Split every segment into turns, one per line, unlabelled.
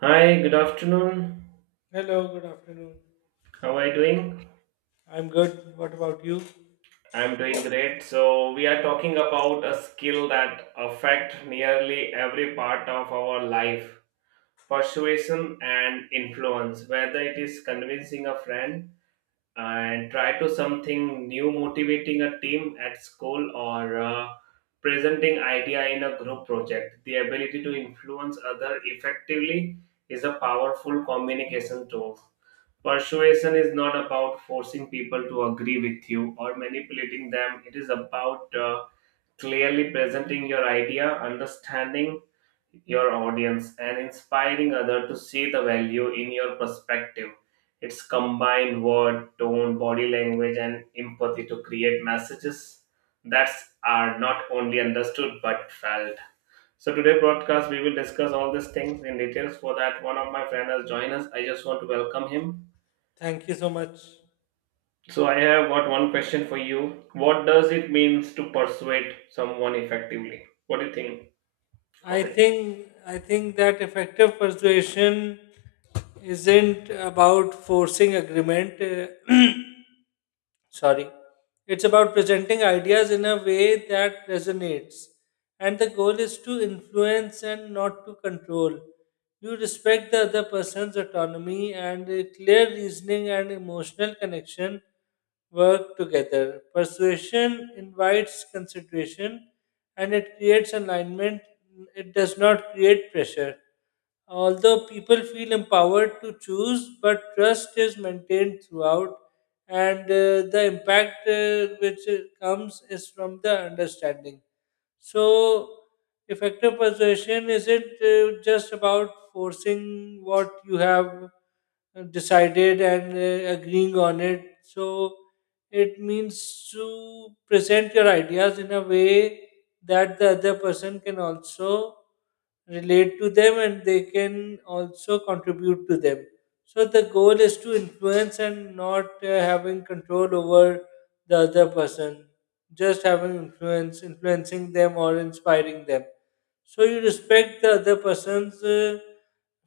Hi, good afternoon.
Hello, good afternoon.
How are you doing?
I'm good. What about you?
I'm doing great. So, we are talking about a skill that affect nearly every part of our life. Persuasion and influence, whether it is convincing a friend and try to something new, motivating a team at school or presenting idea in a group project. The ability to influence other effectively is a powerful communication tool. Persuasion is not about forcing people to agree with you or manipulating them. It is about clearly presenting your idea, understanding your audience, and inspiring others to see the value in your perspective. It's combined word, tone, body language, and empathy to create messages that are not only understood but felt. So today broadcast we will discuss all these things in details. For that, one of my friends has joined us. I just want to welcome him.
Thank you so much.
So I have got one question for you. What does it means to persuade someone effectively? What do you think
I
of it?
think I think that effective persuasion isn't about forcing agreement. Sorry, it's about presenting ideas in a way that resonates, and the goal is to influence and not to control. You respect the other person's autonomy, and a clear reasoning and emotional connection work together. Persuasion invites consideration, and it creates alignment. It does not create pressure. Although people feel empowered to choose, but trust is maintained throughout, and the impact which comes is from the understanding. So, effective persuasion isn't just about forcing what you have decided and agreeing on it. So, it means to present your ideas in a way that the other person can also relate to them and they can also contribute to them. So the goal is to influence and not having control over the other person, just having influence, influencing them or inspiring them. So you respect the other person's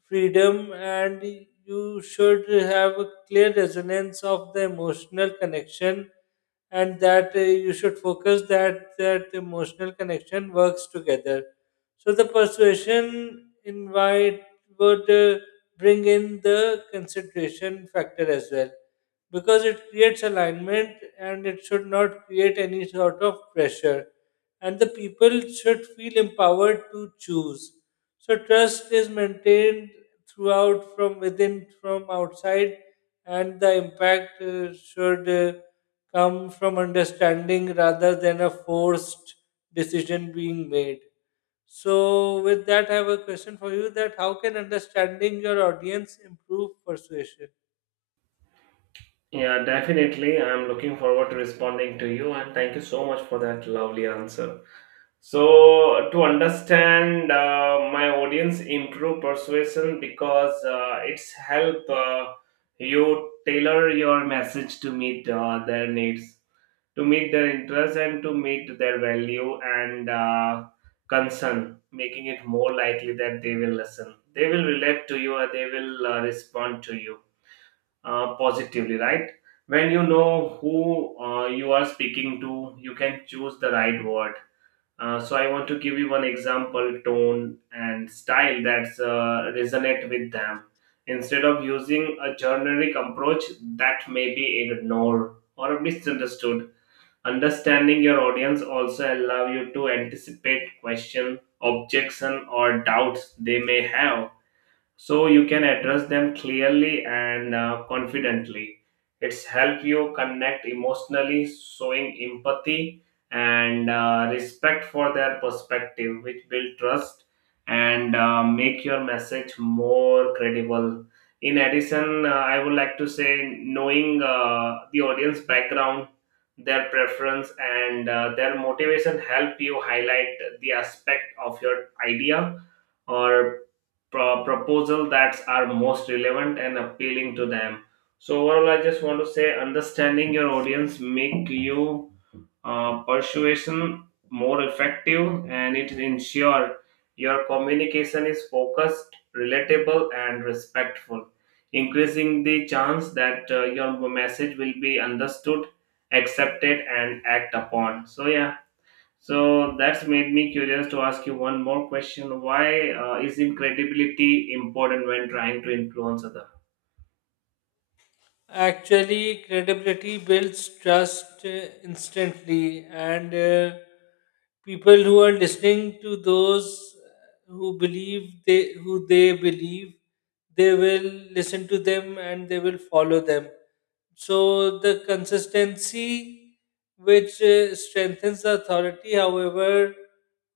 freedom, and you should have a clear resonance of the emotional connection, and that you should focus that emotional connection works together. So the persuasion invite would bring in the consideration factor as well, because it creates alignment and it should not create any sort of pressure. And the people should feel empowered to choose. So trust is maintained throughout, from within, from outside, and the impact should come from understanding rather than a forced decision being made. So, with that, I have a question for you: that how can understanding your audience improve persuasion?
Yeah, definitely. I'm looking forward to responding to you and thank you so much for that lovely answer. So to understand my audience, improve persuasion because it's help you tailor your message to meet their needs, to meet their interest and to meet their value and concern, making it more likely that they will listen. They will relate to you, and they will respond to you positively, right? When you know who you are speaking to, you can choose the right word, so I want to give you one example tone and style that's resonate with them instead of using a generic approach that may be ignored or misunderstood. Understanding your audience also allow you to anticipate question, objection, or doubts they may have, so you can address them clearly and confidently. It's help you connect emotionally, showing empathy and respect for their perspective, which build trust and make your message more credible. In addition, I would like to say, knowing the audience background, their preference and their motivation help you highlight the aspect of your idea or proposal that are most relevant and appealing to them. So overall, I just want to say understanding your audience make you persuasion more effective, and it ensure your communication is focused, relatable and respectful, increasing the chance that your message will be understood, accepted and act upon. So yeah, so that's made me curious to ask you one more question. Why is incredibility important when trying to influence other?
Actually, credibility builds trust instantly, and people who are listening to those who they believe, they will listen to them and they will follow them. So the consistency which strengthens the authority. However,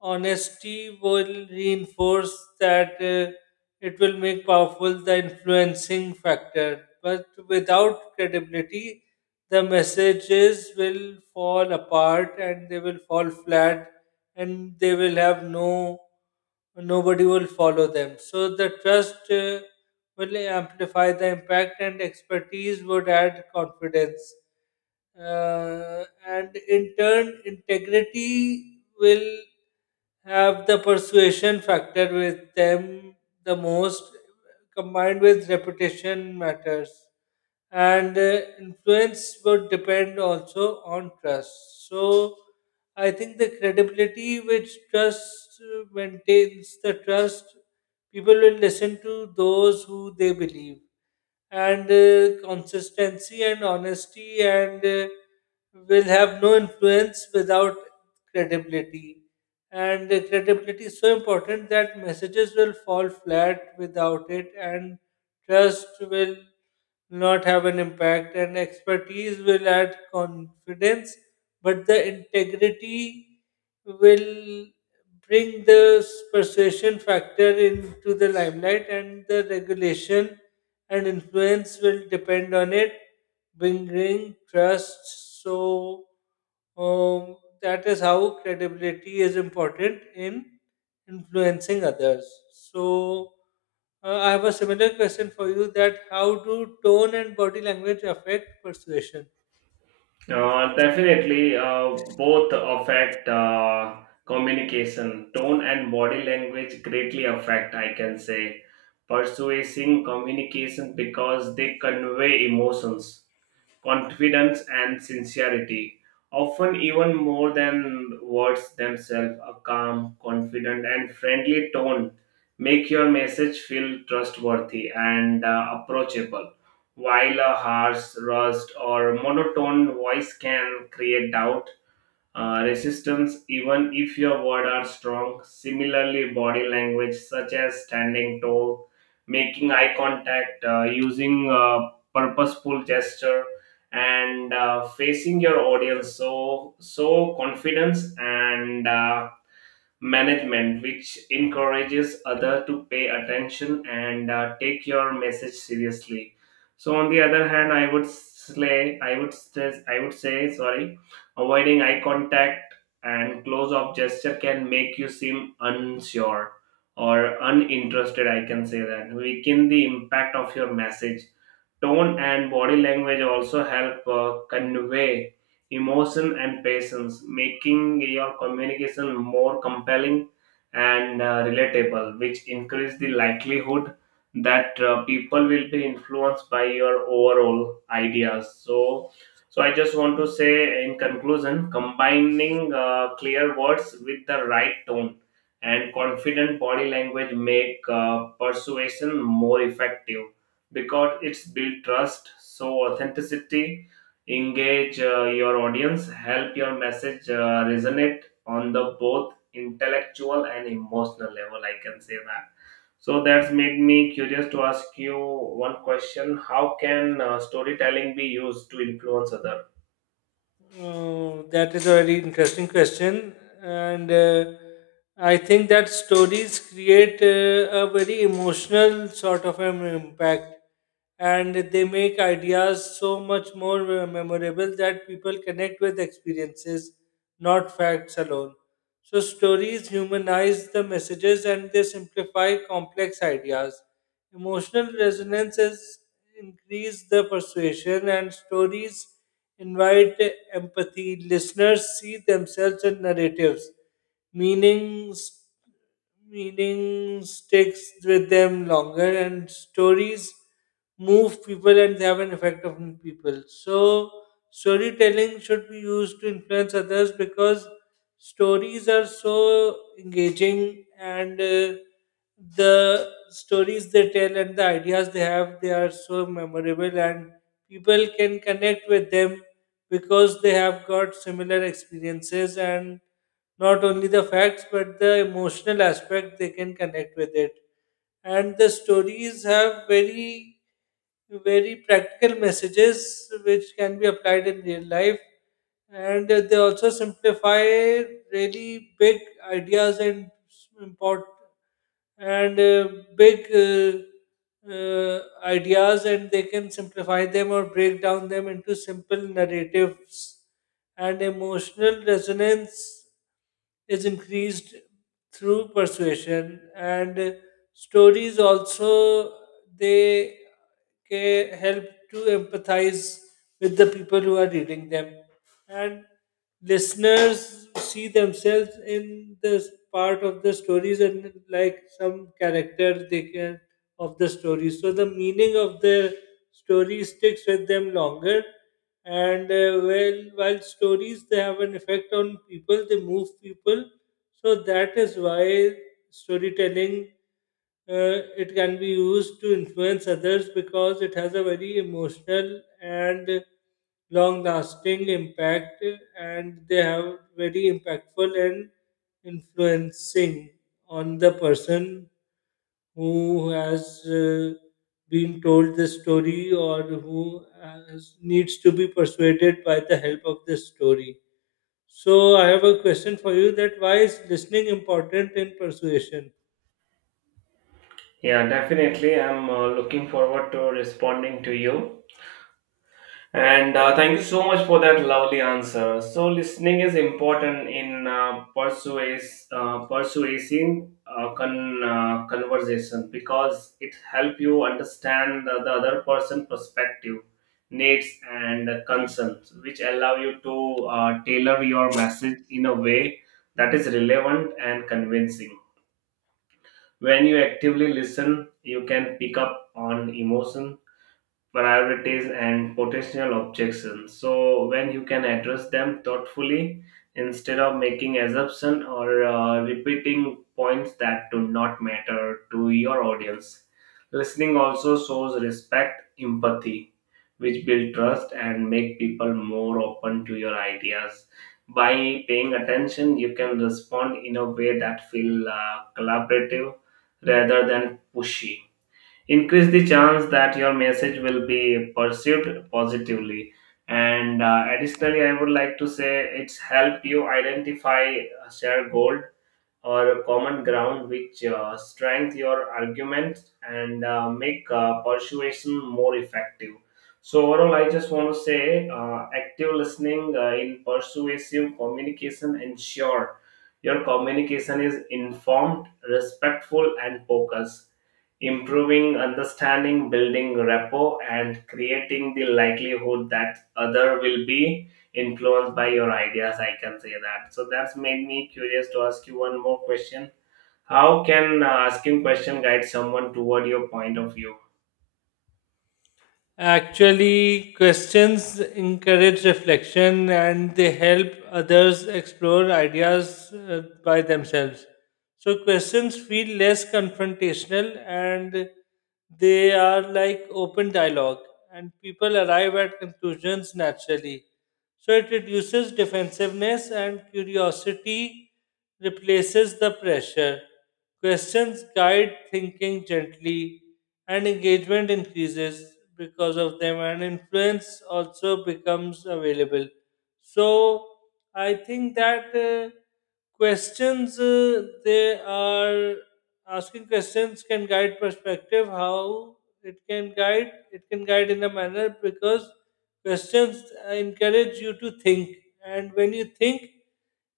honesty will reinforce that, it will make powerful the influencing factor. But without credibility, the messages will fall apart and they will fall flat and they will have no nobody will follow them. So the trust will amplify the impact, and expertise would add confidence, and in turn integrity will have the persuasion factor with them the most, combined with reputation matters, and influence would depend also on trust. So I think the credibility which trust maintains the trust, people will listen to those who they believe, and consistency and honesty and will have no influence without credibility. And credibility is so important that messages will fall flat without it, and trust will not have an impact, and expertise will add confidence, but the integrity will bring the persuasion factor into the limelight, and the regulation and influence will depend on it bringing trust. So um, that is how credibility is important in influencing others. So I have a similar question for you: that how do tone and body language affect persuasion?
Definitely, both affect communication, tone, and body language greatly affect. I can say persuasive communication because they convey emotions, confidence, and sincerity. Often, even more than words themselves, a calm, confident, and friendly tone make your message feel trustworthy and approachable. While a harsh, rust, or monotone voice can create doubt, resistance even if your words are strong. Similarly, body language such as standing tall, making eye contact, using purposeful gesture, and facing your audience so confidence and management, which encourages other to pay attention and take your message seriously. So on the other hand, I would slay, I would stress, I would say, sorry, avoiding eye contact and close-up gesture can make you seem unsure or uninterested. I can say that weaken the impact of your message. Tone and body language also help convey emotion and patience, making your communication more compelling and relatable, which increase the likelihood that people will be influenced by your overall ideas. So, I just want to say in conclusion, combining clear words with the right tone and confident body language make persuasion more effective because it's built trust, so authenticity engage your audience, help your message resonate on the both intellectual and emotional level, I can say that. So that's made me curious to ask you one question: how can storytelling be used to influence other?
Oh, that is a very interesting question, and I think that stories create a very emotional sort of an impact, and they make ideas so much more memorable, that people connect with experiences, not facts alone. So stories humanize the messages and they simplify complex ideas. Emotional resonances increase the persuasion, and stories invite empathy. Listeners see themselves in narratives. Meanings, Meaning sticks with them longer, and stories move people and they have an effect on people. So, storytelling should be used to influence others because stories are so engaging, and the stories they tell and the ideas they have, they are so memorable, and people can connect with them because they have got similar experiences, and not only the facts but the emotional aspect they can connect with it. And the stories have very very practical messages which can be applied in real life, and they also simplify really big ideas and import and big ideas, and they can simplify them or break down them into simple narratives. And emotional resonance is increased through persuasion, and stories also they help to empathize with the people who are reading them. And listeners see themselves in this part of the stories, and like some character they can of the story, so the meaning of the story sticks with them longer. And well, while stories they have an effect on people, they move people. So that is why storytelling, it can be used to influence others, because it has a very emotional and long lasting impact, and they have very impactful and influencing on the person who has been told the story or who has, needs to be persuaded by the help of the story. So I have a question for you: that why is listening important in persuasion?
Yeah, definitely. I'm looking forward to responding to you. And thank you so much for that lovely answer. So listening is important in conversation because it helps you understand the other person' perspective, needs, and concerns, which allow you to tailor your message in a way that is relevant and convincing. When you actively listen, you can pick up on emotion, priorities and potential objections, so when you can address them thoughtfully instead of making assumption or repeating points that do not matter to your audience. Listening also shows respect, empathy, which build trust and make people more open to your ideas. By paying attention, you can respond in a way that feel collaborative rather than pushy, increase the chance that your message will be perceived positively. And additionally, I would like to say, it's helped you identify a shared goal or a common ground which strengthen your arguments and make persuasion more effective. So overall, I just want to say active listening in persuasive communication ensure your communication is informed, respectful, and focused, improving understanding, building rapport, and creating the likelihood that other will be influenced by your ideas, I can say that. So that's made me curious to ask you one more question: how can asking question guide someone toward your point of view?
Actually, questions encourage reflection and they help others explore ideas by themselves. So questions feel less confrontational and they are like open dialogue, and people arrive at conclusions naturally. So it reduces defensiveness, and curiosity replaces the pressure. Questions guide thinking gently, and engagement increases because of them, and influence also becomes available. So I think that questions they are asking questions can guide perspective. How it can guide in a manner, because questions encourage you to think, and when you think,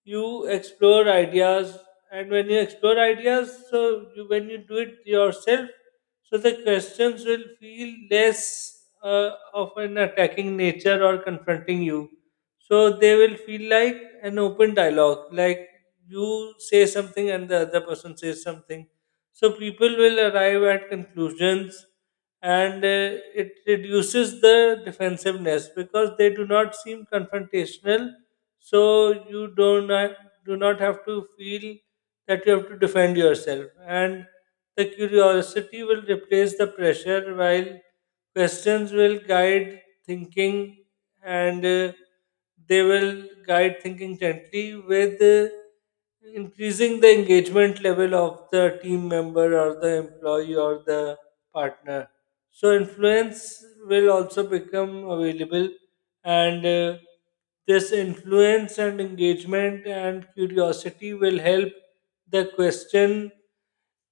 you explore ideas. And when you explore ideas, so you, when you do it yourself, so the questions will feel less of an attacking nature or confronting you. So they will feel like an open dialogue, like you say something and the other person says something. So people will arrive at conclusions, and it reduces the defensiveness because they do not seem confrontational, so you do not have to feel that you have to defend yourself, and the curiosity will replace the pressure, while questions will guide thinking, and they will guide thinking gently, with increasing the engagement level of the team member or the employee or the partner. So influence will also become available, and this influence and engagement and curiosity will help the question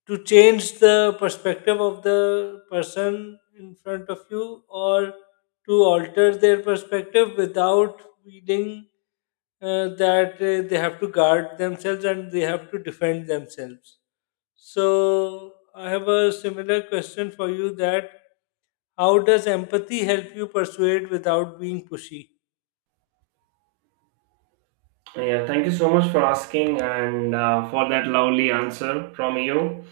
to change the perspective of the person in front of you, or to alter their perspective without feeling that they have to guard themselves and they have to defend themselves. So I have a similar question for you: that how does empathy help you persuade without being pushy?
Yeah, thank you so much for asking and for that lovely answer from you.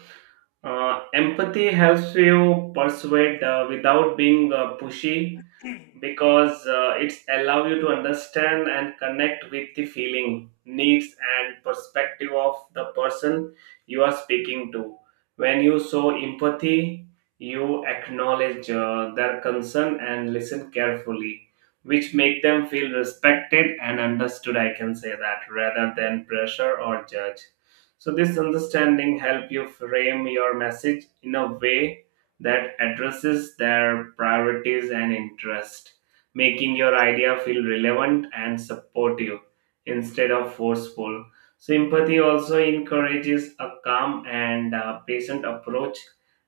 Empathy helps you persuade without being pushy because it's allow you to understand and connect with the feeling, needs and perspective of the person you are speaking to. When you show empathy, you acknowledge their concern and listen carefully, which make them feel respected and understood, I can say that, rather than pressure or judge. So this understanding help you frame your message in a way that addresses their priorities and interest, making your idea feel relevant and supportive instead of forceful. Sympathy also encourages a calm and patient approach,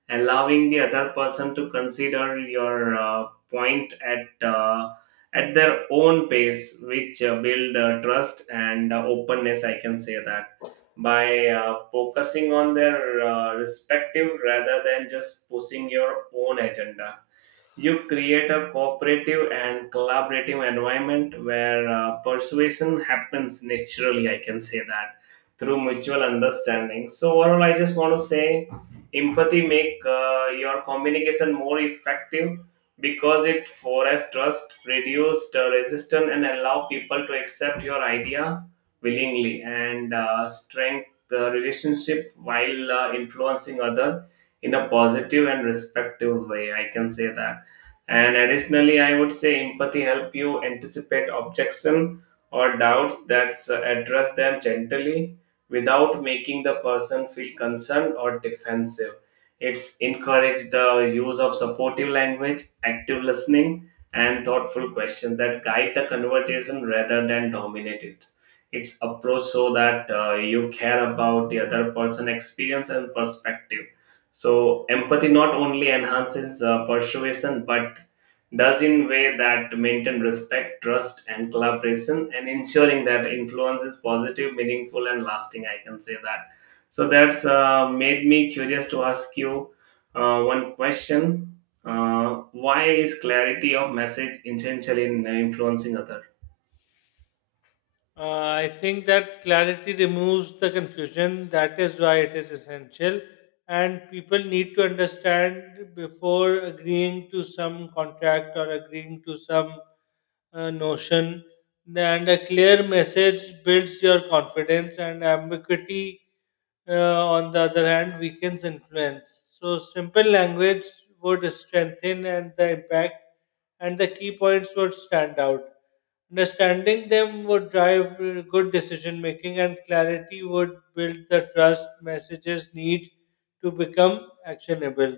allowing the other person to consider your point at their own pace, which build trust and openness. I can say that by focusing on their respective rather than just pushing your own agenda, you create a cooperative and collaborative environment where persuasion happens naturally, I can say that, through mutual understanding. So overall, I just want to say empathy make your communication more effective because it fosters trust, reduces the resistance, and allow people to accept your idea willingly and strengthen the relationship while influencing other in a positive and respectful way, I can say that. And additionally, I would say empathy help you anticipate objection or doubts that address them gently without making the person feel concerned or defensive. It's encourage the use of supportive language, active listening, and thoughtful questions that guide the conversation rather than dominate it. It's approach so that you care about the other person' experience and perspective, so empathy not only enhances persuasion but does in way that maintain respect, trust, and collaboration, and ensuring that influence is positive, meaningful, and lasting. I can say that. So that's made me curious to ask you one question: why is clarity of message essential in influencing others?
I think that clarity removes the confusion. That is why it is essential. And people need to understand before agreeing to some contract or agreeing to some notion, and a clear message builds your confidence, and ambiguity, uh, on the other hand, weakens influence. So, simple language would strengthen and the impact, and the key points would stand out. Understanding them would drive good decision making, and clarity would build the trust messages need to become actionable,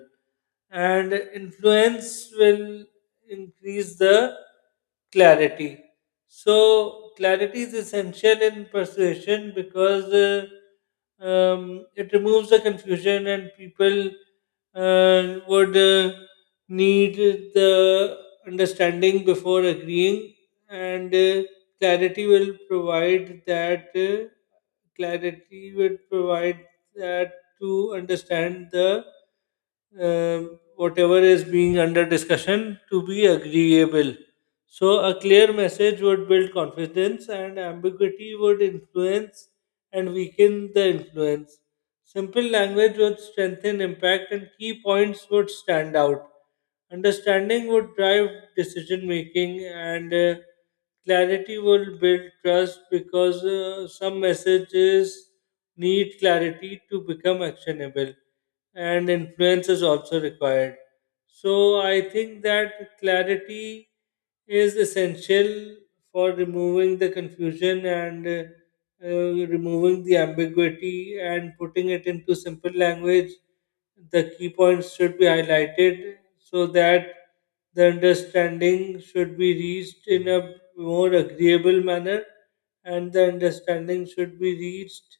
and influence will increase the clarity. So, clarity is essential in persuasion because it removes the confusion, and people would need the understanding before agreeing, and clarity will provide that. Clarity would provide that to understand the whatever is being under discussion to be agreeable. So, a clear message would build confidence, and ambiguity would influence and weaken the influence. Simple language would strengthen impact, and key points would stand out. Understanding would drive decision making, and clarity will build trust, because some messages need clarity to become actionable, and influence is also required. So I think that clarity is essential for removing the confusion, and removing the ambiguity and putting it into simple language. The key points should be highlighted so that the understanding should be reached in a more agreeable manner, and the understanding should be reached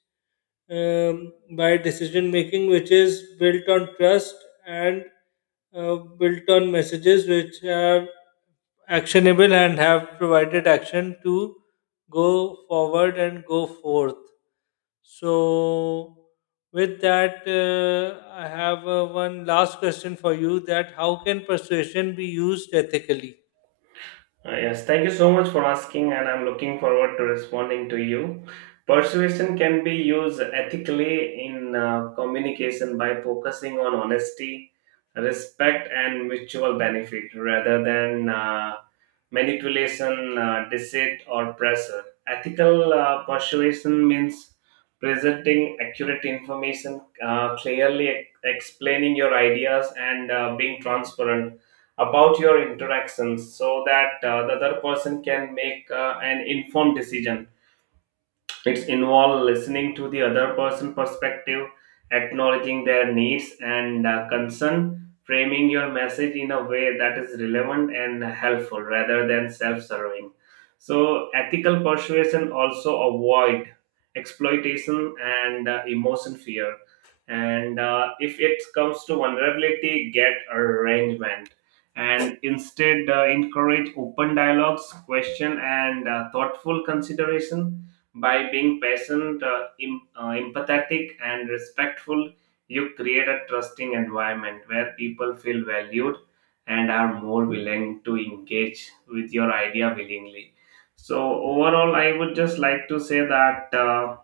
by decision making, which is built on trust and built on messages which are actionable and have provided action to go forward and go forth. So, with that, I have one last question for you: that how can persuasion be used ethically?
Yes, thank you so much for asking, and I'm looking forward to responding to you. Persuasion can be used ethically in communication by focusing on honesty, respect, and mutual benefit rather than manipulation, deceit, or pressure. Ethical persuasion means presenting accurate information, clearly explaining your ideas, and being transparent about your interactions so that the other person can make an informed decision. It's involve listening to the other person perspective, acknowledging their needs and concern, framing your message in a way that is relevant and helpful rather than self-serving. So ethical persuasion also avoid exploitation and emotion fear. And if it comes to vulnerability, get arrangement. And instead, encourage open dialogues, question, and thoughtful consideration by being patient, empathetic, and respectful, you create a trusting environment where people feel valued and are more willing to engage with your idea willingly. So, overall, I would just like to say that.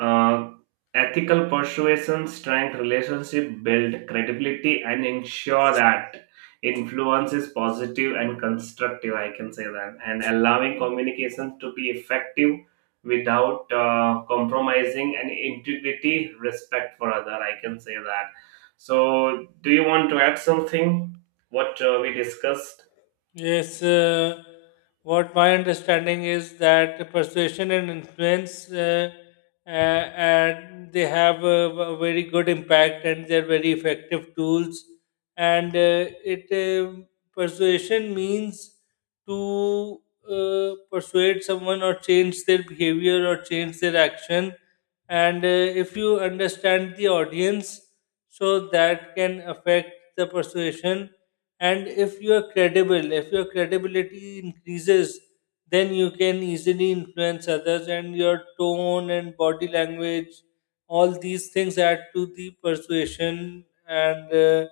uh, Ethical persuasion strength relationship, build credibility and ensure that influence is positive and constructive, I can say that, and allowing communication to be effective without compromising and integrity, respect for other, I can say that. So do you want to add something what we discussed?
Yes, what my understanding is that persuasion and influence, and they have a, very good impact and they're very effective tools. And it persuasion means to persuade someone or change their behavior or change their action. And if you understand the audience, so that can affect the persuasion, and if you are credible, if your credibility increases, then you can easily influence others, and your tone and body language, all these things add to the persuasion. And uh,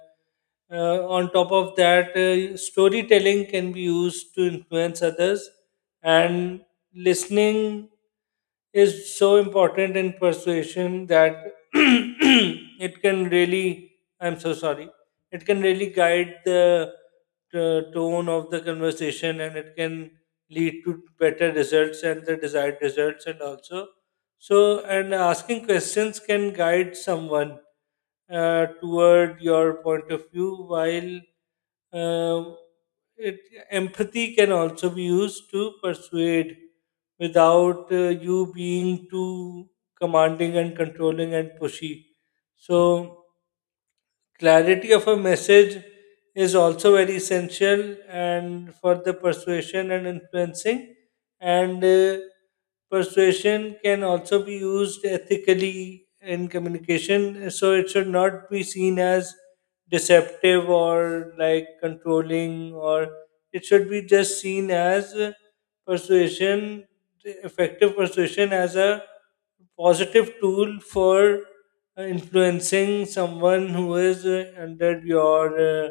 uh, on top of that, storytelling can be used to influence others, and listening is so important in persuasion that it can really, I'm so sorry, it can really guide the tone of the conversation, and it can lead to better results and the desired results. And also, so, and asking questions can guide someone toward your point of view, while uh, it, empathy can also be used to persuade without you being too commanding and controlling and pushy. So, clarity of a message is also very essential and for the persuasion and influencing, and persuasion can also be used ethically in communication, so it should not be seen as deceptive or like controlling, or it should be just seen as persuasion effective persuasion as a positive tool for influencing someone who is under your uh,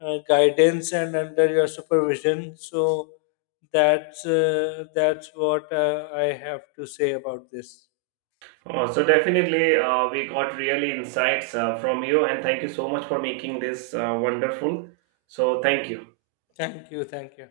uh, guidance and under your supervision. So that's what I have to say about this.
Oh, so definitely, we got really insights from you, and thank you so much for making this wonderful. So, thank you.
Thank you. Thank you.